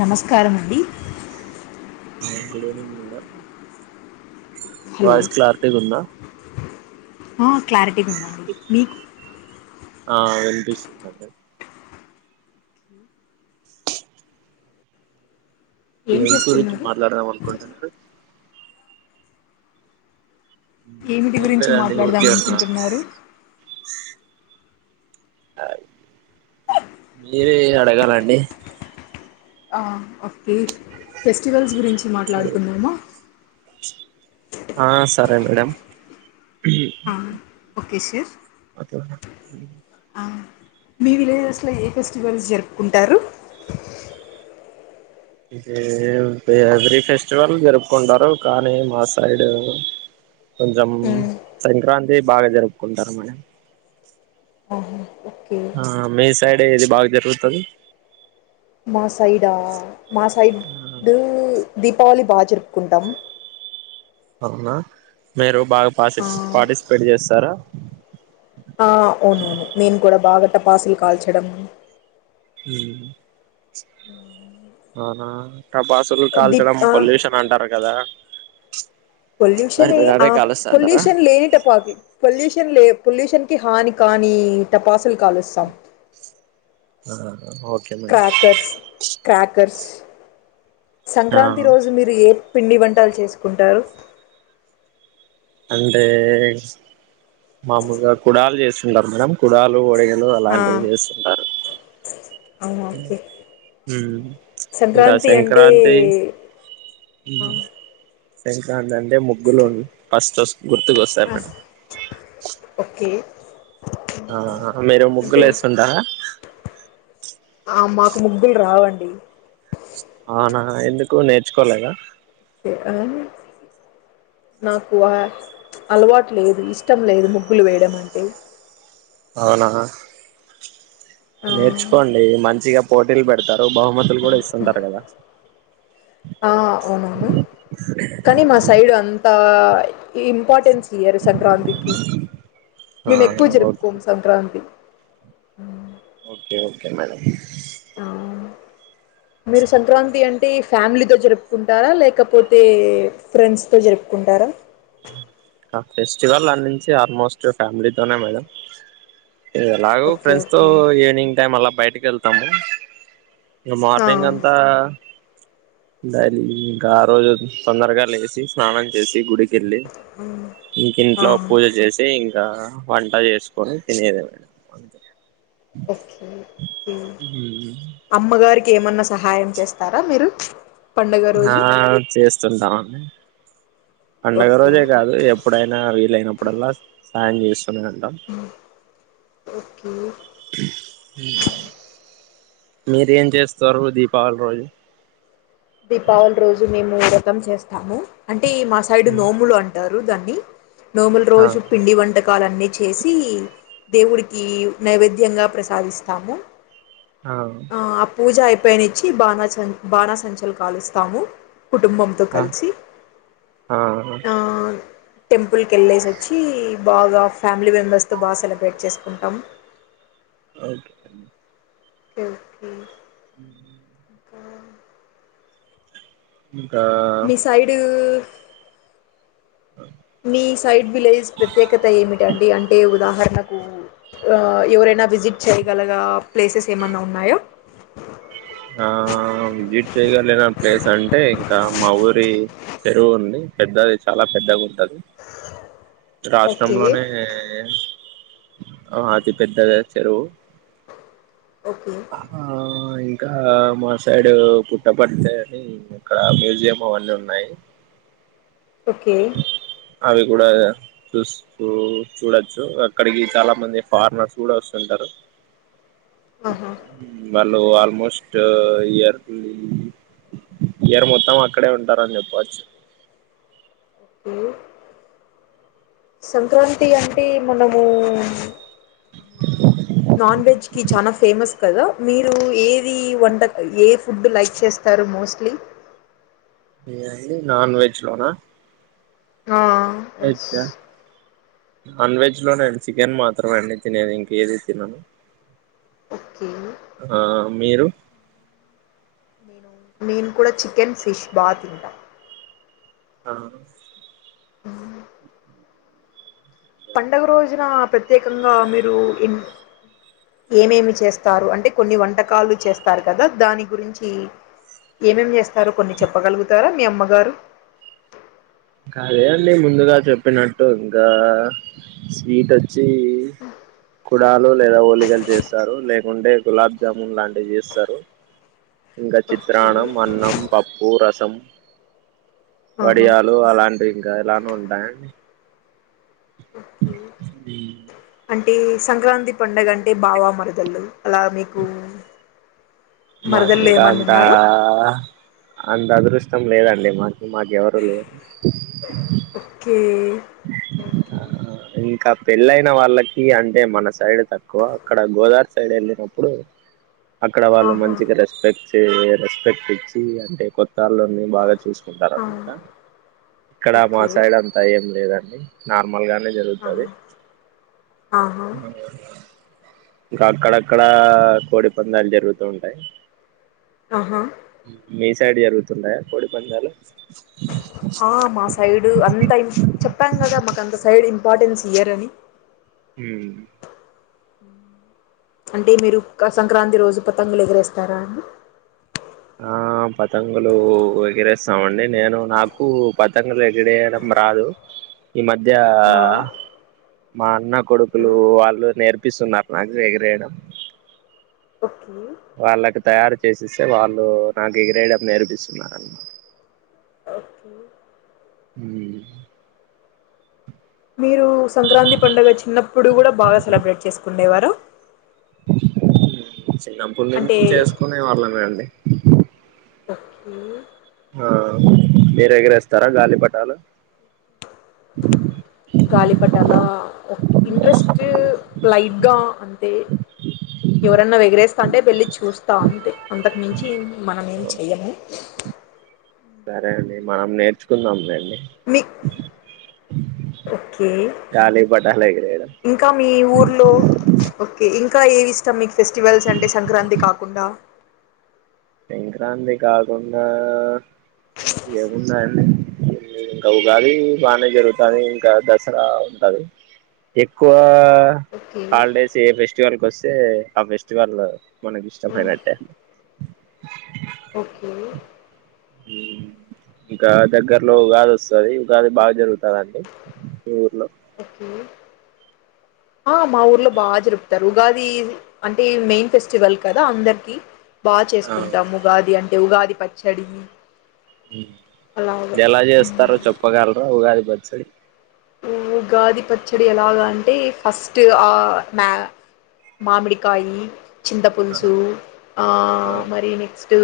నమస్కారమండి ఆయ్ good evening madam voice క్లారిటీగుందా ఆహ్ క్లారి టిగా ఉందండి మీకు పిస్తుందండి ఏం ఏ గురించి చేస్తున్నారు మాట్లాడదాం అనుకుంటన్నారు ఏమిటి ఏం గురించి లేదండి మాట్లాడదాం ఊరికే ఉన్నాను అనుకుంటున్నారు మీరే అడగాలండి ఆ ఓకే ఫెస్టివల్స్ గురించి చ్చి మాట్లాడుకుందామా ఆ సరే మేడం ఆ, ఓకే సార్ అతో ఆ, మీ విలేజెస్ లో ఏ ఫెస్టివల్స్ జరుపుకుంటారు ఇది ఎవ్రీ ఫెస్టివల్ జరుపుకుంటారు కానీ మా సైడు కొంచెం ఉమ్. సంక్రాంతి బాగా జరుపుకుంటారు మన ఆహా, ఓకే ఆ మేస్ సైడ్ ఏది బాగా జరుగుతది మా సైడా మా సైడ్ డు దీపావళి బా జరుపుకుంటాం అవునా మీరు బాగా ఆ, పసిస్ పాటిస్ పెడ్ చేస్తారా ఆ అవునవును నేను కూడా బాగా టపాసులు కాల్చడం హ అహా టపాసులు కాల్చడం దీప్ పొల్యూషన్ అంటారు కదా [inaudible] మరి పొల్యూషన్ ఎ మీరు ఆ అదే కాలుస్తాంటారా పొల్యూషన్ లేని టపాకు పొల్యూషన్ లే పొల్యూషన్ కి హాని కాని టపాసులు కాలుస్తాం ఆ ఓకే మేడం క్రాకర్స్ క్రాకర్స్ ఆ సంక్రాంతి రోజు మీరు ఏ పిండి వంటలు చేసుకుంటారు అంటే మాముూలుగా కుడాలు చేస్తుంటారు మేడం కుడాలు [unintelligible] ఆ అలాంటివి చేస్తుంటారు అవునా ఓకే [inaudible] హ సంక్రాంతి అంటే సంక్రాందండి అంటే ముగ్గులు ఫస్ట్ గుర్తుకు వస్తారు ఆ, మేడం ఓకే ఆ మీరు అంటే ముగ్గులు వేస్తుంటారా ఆ మాకు ముగ్గులు రావండి అవునా ఎందుకు నేర్చుకోలేదా ఆ నాకు అలవాటు లేదు ఇష్టం లేదు ముగ్గులు వేయడం అంటే అవునా ఆ నేర్చుకోండి మా మంచిగా పోటీలు పెడతారు బహుమతులు కూడా ఇస్తుంటారు కదా ఆ అవునవును కానీ మా సైడ్ అంతా [unintelligible] ఇంపార్టెన్స్ ఇయ్యరు సంక్రాంతికి ఆ మేము ఎక్కువ ఓకే జరుపుకోము సంక్రాంతి ఓకే ఓకే మేడం ఆ మీరు సంక్రాంతి అంటే ఫ్యామిలీతో జరుపుకుంటారా లేకపోతే ఫ్రెండ్స్ తో జరుపుకుంటారా ఆ ఫెస్టివల్ అన్నించి ఆల్మోస్ట్ ఫ్యామిలీతోనే మేడం ఎలాగో ఓకే ఫ్రెండ్స్ తో ఓకే ఈవినింగ్ టైమ్ అలా బయటికి వెళ్తాము ఇక ఆ మార్నింగ్ అంతా ఇంకా ఆ రోజు తొందరగా లేచి స్నానం చేసి గుడికి మ్మ్ ఇంకా ఇంట్లో పూజ చేసి ఇంకా వంట చేసుకొని తినేది మేడం ఓకే అమ్మ గారికి ఏమన్నా సహాయం చేస్తారా మీరు పండుగ ఆ రోజు చేస్తుంటాం పండగ ఓకే రోజే కాదు ఎప్పుడైనా వీలయినప్పుడల్లా సాయం చేస్ [unintelligible] ఓకే మీరేం చేస్తారు దీపావళి రోజు దీపావళి రోజు మేము ఉండ మొత్తం చేస్తాము అం అంటే మా సైడ్ నోములు అంటారు దాన్ని నోముల్ ఆ రోజు పిండి వంట కాలన్నీ చేసి దేవుడికి నైవేద్యంగా ప్రసాదిస్తాము ఆ ఆ పూజయిపో ఉపయనిచ్చి బాణ సంచ్ బాణ సంచల్ కాలుస్తాము కుటుంబంతో ఆ కలిసి ఆ ఆ టెంపుల్కి వెళ్ళేసి వచ్చి బాగా ఫ్యామిలీ మెంబర్స్ తో బాగా సెలబ్రేట్ చేసుకుంటాం. ఓకే అండి ఓకే ఓకే హ్మ్మ్ ఇంకా ఇంకా మీ సైడ్ మీ సైడ్ విలేజ్ ప్రత్యేకత ఏమిటండి అంటే ఉదాహరణకు ఆ ఎవరైనా విజిట్ చేయగలగ ప్లేసెస్ ఏమన్నా ఉన్నాయ. ఆ విజిట్ చేయగలిన ప్లేస్ అంటే ఇంకా మా ఊరి చెరువు ఉంది పెద్దది చాలా పెద్దగా ఉంటది. ఓకే రాష్ట్రంలోనే ఆ అది పెద్దదే చెరువు ఓకే అయి ఇంకా మా సైడ్ పుట్టపర్తి అని ఇక్కడ మ్యూజియం అవన్నీ ఉన్నాయి. ఓకే అవి కూడా చూసు చూడొచ్చు అక్కడికి చాలా మంది ఫారినర్స్ కూడా వస్తుంటారు. ఆహా హ్మ్మ్ బ లో ఆల్మోస్ట్ ఇయర్లీ ఇయర్ మొత్తం అక్కడే ఉంటారని చెప్పచ్చు. ఓకే సంక్రాంతి అంటే మనము నాన్వెజ్ కి చానా ఫేమస్ కదా మీరు ఏది వంట ఏ ఫుడ్ లైక్ చేస్తారు మోస్ట్లీ. నేనండి నాన్వెజ్ లోనా ఆ ఎస్ నాన్వెజ్ లోనే అండి చికెన్ మాత్రమే అండి తినేది ఇంక ఏది తినను ఓకే ఆ మీరు నేను నేను కూడా చికెన్ ఫిష్ బా తింటా ఆ హ పండుగ రోజున ప్రత్యేకంగా మీరు ఏం ఏమేమి చేస్తారు అంటే కొన్ని వంటకాలు చేస్తారు కదా దాని గురించి ఏమేమి చేస్ సారు కొన్ని చెప్పగలుగుతారా మీ అమ్మగారు ఇంకదేం లేదు ముందుగా చెప్పినట్టు ఇంకా స్వీట్ వచ్చి కుడాలు లేదా ఓలిగలు చేస్తారు లేకుంటే గులాబ్ జామున్ లాంటివి చేస్తారు. ఇంకా ఓకే చిత్రాన్నం అన్నం పపు పూ రసం ఆహా విలాంటి ఇలాను ఉంటా ఓకే అంటే సంక్రాంతి పండుగా అంటే బావా మరదలు అలా మీకు మరదళ్ళు ఏమన్నా మకాద ఉన్నారా అంత అదృష్టం లేదండి మాకు మాక ఎవరు లేరు కే ఇంకా పెళ్ళైన వాళ్ళకి అంటే మన సైడ్ తక్కువ అక్కడ గోదావరి సైడ్ వెళ్ళినప్పుడు అక్కడ వాళ్ళు ఆహా మంచిగా రెస్పెక్ట్ వచ్చే రెస్పెక్ట్ ఇచ్చి అంటే కొత్త అల్లుడిని బాగా చూసుకుంటారు ఆ అనమాట ఇక్కడ మా ఓకే సైడ్ అంతా ఏం లేదా నార్మల్ గానే జరుగుతది ఆహా ఆహా ఇంకా అక్కడక్కడ కోడి పందాలు జరుగుతూ ఉంటాయి ఆహా మీసైడ్ జరుగుతుంటాయా కోడిపందాలు ఆ మా సైడు అంత ఇం చెప్పాను కదా మాకు అంత సైడ్ం ఇంపార్టెన్స్ ఇయరని హ అంటే మీరు సంక్రాంతి రోజు ప పతంగులు ఎగిరేస్తారా అండి ఆ పతంగులు ఎగిరేస్తామండి నేను నాకు పతంగలు ఎగిరేయడం రాదు ఈ మధ్య ఆ మా అన్న ఓకే కొడుకులు వాళ్ళు నేర్పిస్తున్నారు నాకు ఎగిరేయడం ఓకే వాళ్ళకి తయారు చేసి ఇస్తే వాళ్ళు నాకు ఎగిరేయడం నేర్పిస్తున్నారన్నమాట ఓకే హ మీరు సంక్రాంతి పండగ చిన్నప్పుడు కూడా బాగా సెలబ్రేట్ చేసుకునేవారా చిన్నపాటి నుంచి చేసుకునే వాళ్ళమే అండి పక్కీ. ఆ మీరెగరేస్తారా గాలిపటాలు. గాలిపటాల ఇంట్రెస్ట్ లైట్గా అంతే ఎవరన్నా ఎగిరేస్తా అంటే వెళ్ళి చూస్తా అంతే అంతకుమించి మనం ఏం చెయము సరే అండి మనం నేర్చుకున్నాం రండి మీ ఓకే గాలి పటాలు ఎగిరేయడం ఇంకా మీ ఊర్లో ఓకే ఇంకా క్కవి మిక్ ఫెస్టివల్స్ అంటే సంక్రాంతి కాకుండా. సంక్రాంతి కాకుండా ఏమున్నాయండి ఇంకా ఉగాలి బాగానే జరుగుతుంది ఇంకా దసరా ఉంటుది ఎక్కువ ఓకే హాలిడేస్ ఏ ఫెస్టివల్కి వస్తే ఆ ఫెస్టివల్ మనకి ఇష్టమైనట్టే. ఓకే ఇంకా దగ్గరలో ఉగాది వస్తాది ఉగాది బాగా జరుగుతందండి ఈ ఊర్లో. ఓకే ఆ మా ఊర్లో బా జరుపుతారు. ఉగాది అంటే మెయిన్ ఫెస్టివల్ కథ అందర్కి. బా ఆ చేసుకుంటాం ఉగాది అం. ఉగాది పచ్చడి. అలాగా ఎలా ఉమ్. చేస్తారో చెప్పగర్ల ఉగాద్. బచ్చడి. ఉగాది పచ్చడి ఎలాగా అంటే ఫస్ట్ ఆ మా మామిడికాయీ. చింత ఆ పల్సూ ఆ మరి నెక్స్ట్. తూ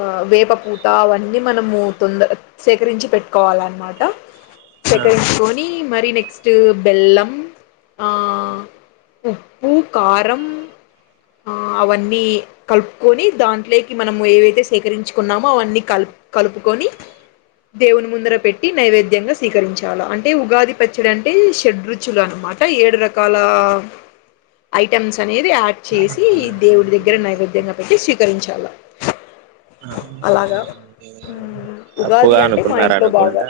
ఆ వేప పూత అవన్నీ మనము తొందర్ సేకరించి పెట్టుకోవాలన్మాట. ఆ గెంట్కొని మరి నే. క్ట్ బెల్లం ఆ. ఉ ఉప్పు కారం ఆ అవన్నీ కల్పుకొని దాంట్లేకీ మనము ఏవైతే సేకరించుకున్నామో అవన్నీ కల్ప్ కలుపుకొని దేవుని ముందర పెట్టి నైవేద్యంగా స్వీకరించ్. చాలా అంటే ఉగాది పచ్చడి అంటే షటు రుచులు అనమాట ఏడు రకాల ఐటమ్స్ అనేది. యాడ్ చేసి దేవుడి దగ్గర నైవేద్యంగా పెట్టి స్వీకరించ్ ఇా మ్మ్. ఉగాది తప్పుగా అంటే మా ఇంట్లో అనుకున్నారనుకుంట బాగా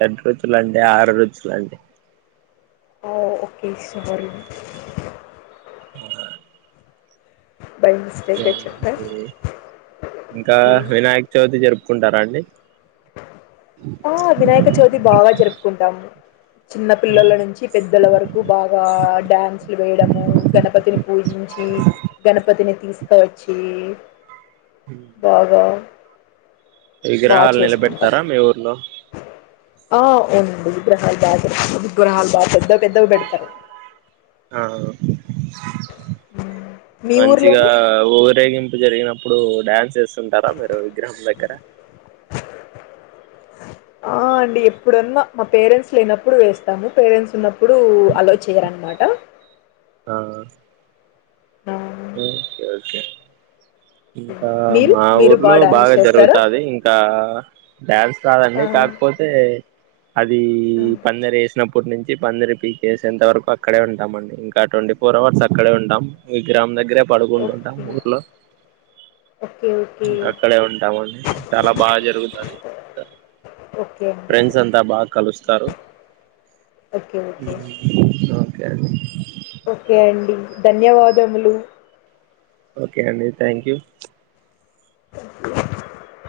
[unintelligible] లండే ఆరు రుజులండి. ఓ ఓకే స్వారీ. బై మిస్టేక్గా చెప్పా ఇంకా వినాయక చవితి జరుప్. కుంటారండి. ఆ వినాయక చవితి బాగా జరుపుకుంటాము. చిన్న పిల్లల నుంచి పెద్దోలవరకు బాగా డ్యాన్సులు వేయడము గణపతిని పూజించి గణపతిని తీసుకచ్చి. బాగా. బా ఇగ్రహాల్ నీలబే. తరామే ఊర్లో ఓ ఉంది బు హాల బా విగ్రాహాల బా పెధ్ పెద్దవి పెడతారు. ఆ హ్మ్. మీ మంచిగా ఊర్లోను? ఊరేగిం. ఇప్పుడు జరిగినప్పుడు డ్యాన్స్యేస్తుంటారా మీరు విగ్రహం దగ్గర. ఆ అండి ఎప్పుడన్నా మా పేరెంట్స్ లేనప్పుడు వేస్తాము పేరెంట్స్ ఉన్నప్పుడు అలో చేయరనమాట. ఆ ఆ ఓకే ఓకే ఓకే. ఇంకా మీరు? మా మీరు బా ఊర్లో డాన్స్ బాగా చేస్తారా? జరుగుతది ఇంకా డ్యాన్స్ కాదండి ఆ! కాకపోతే అది ఆ! పందర వేసినప్పుడు ఇప్పుడు నుంచి పందిరి పీకేసి ఎంత వరకు అక్కడే ఉంటాం అండి ఇంకా ట్వంటీ ఫోర్ అవర్స్ అక్కడే ఉంటాం విగ్రామ ధాగరే పడుకుంటుంటాం ఓకే. ఊర్లో ఓకే. ఇంకా ఓకే. అక్కడే ఉంటాము అండీ చాలా బాగా జరుగుతుందిం ఓకే అండి ఫ్రెండ్స్ అంతా బాగా కలుస్తారు ఓకే ఓకే ఉమ్ ఆ ఓకే అండి ఓకే అండి ధన్యవాదములు ఓకే అండి థ్యాంక్ యు [inaudible]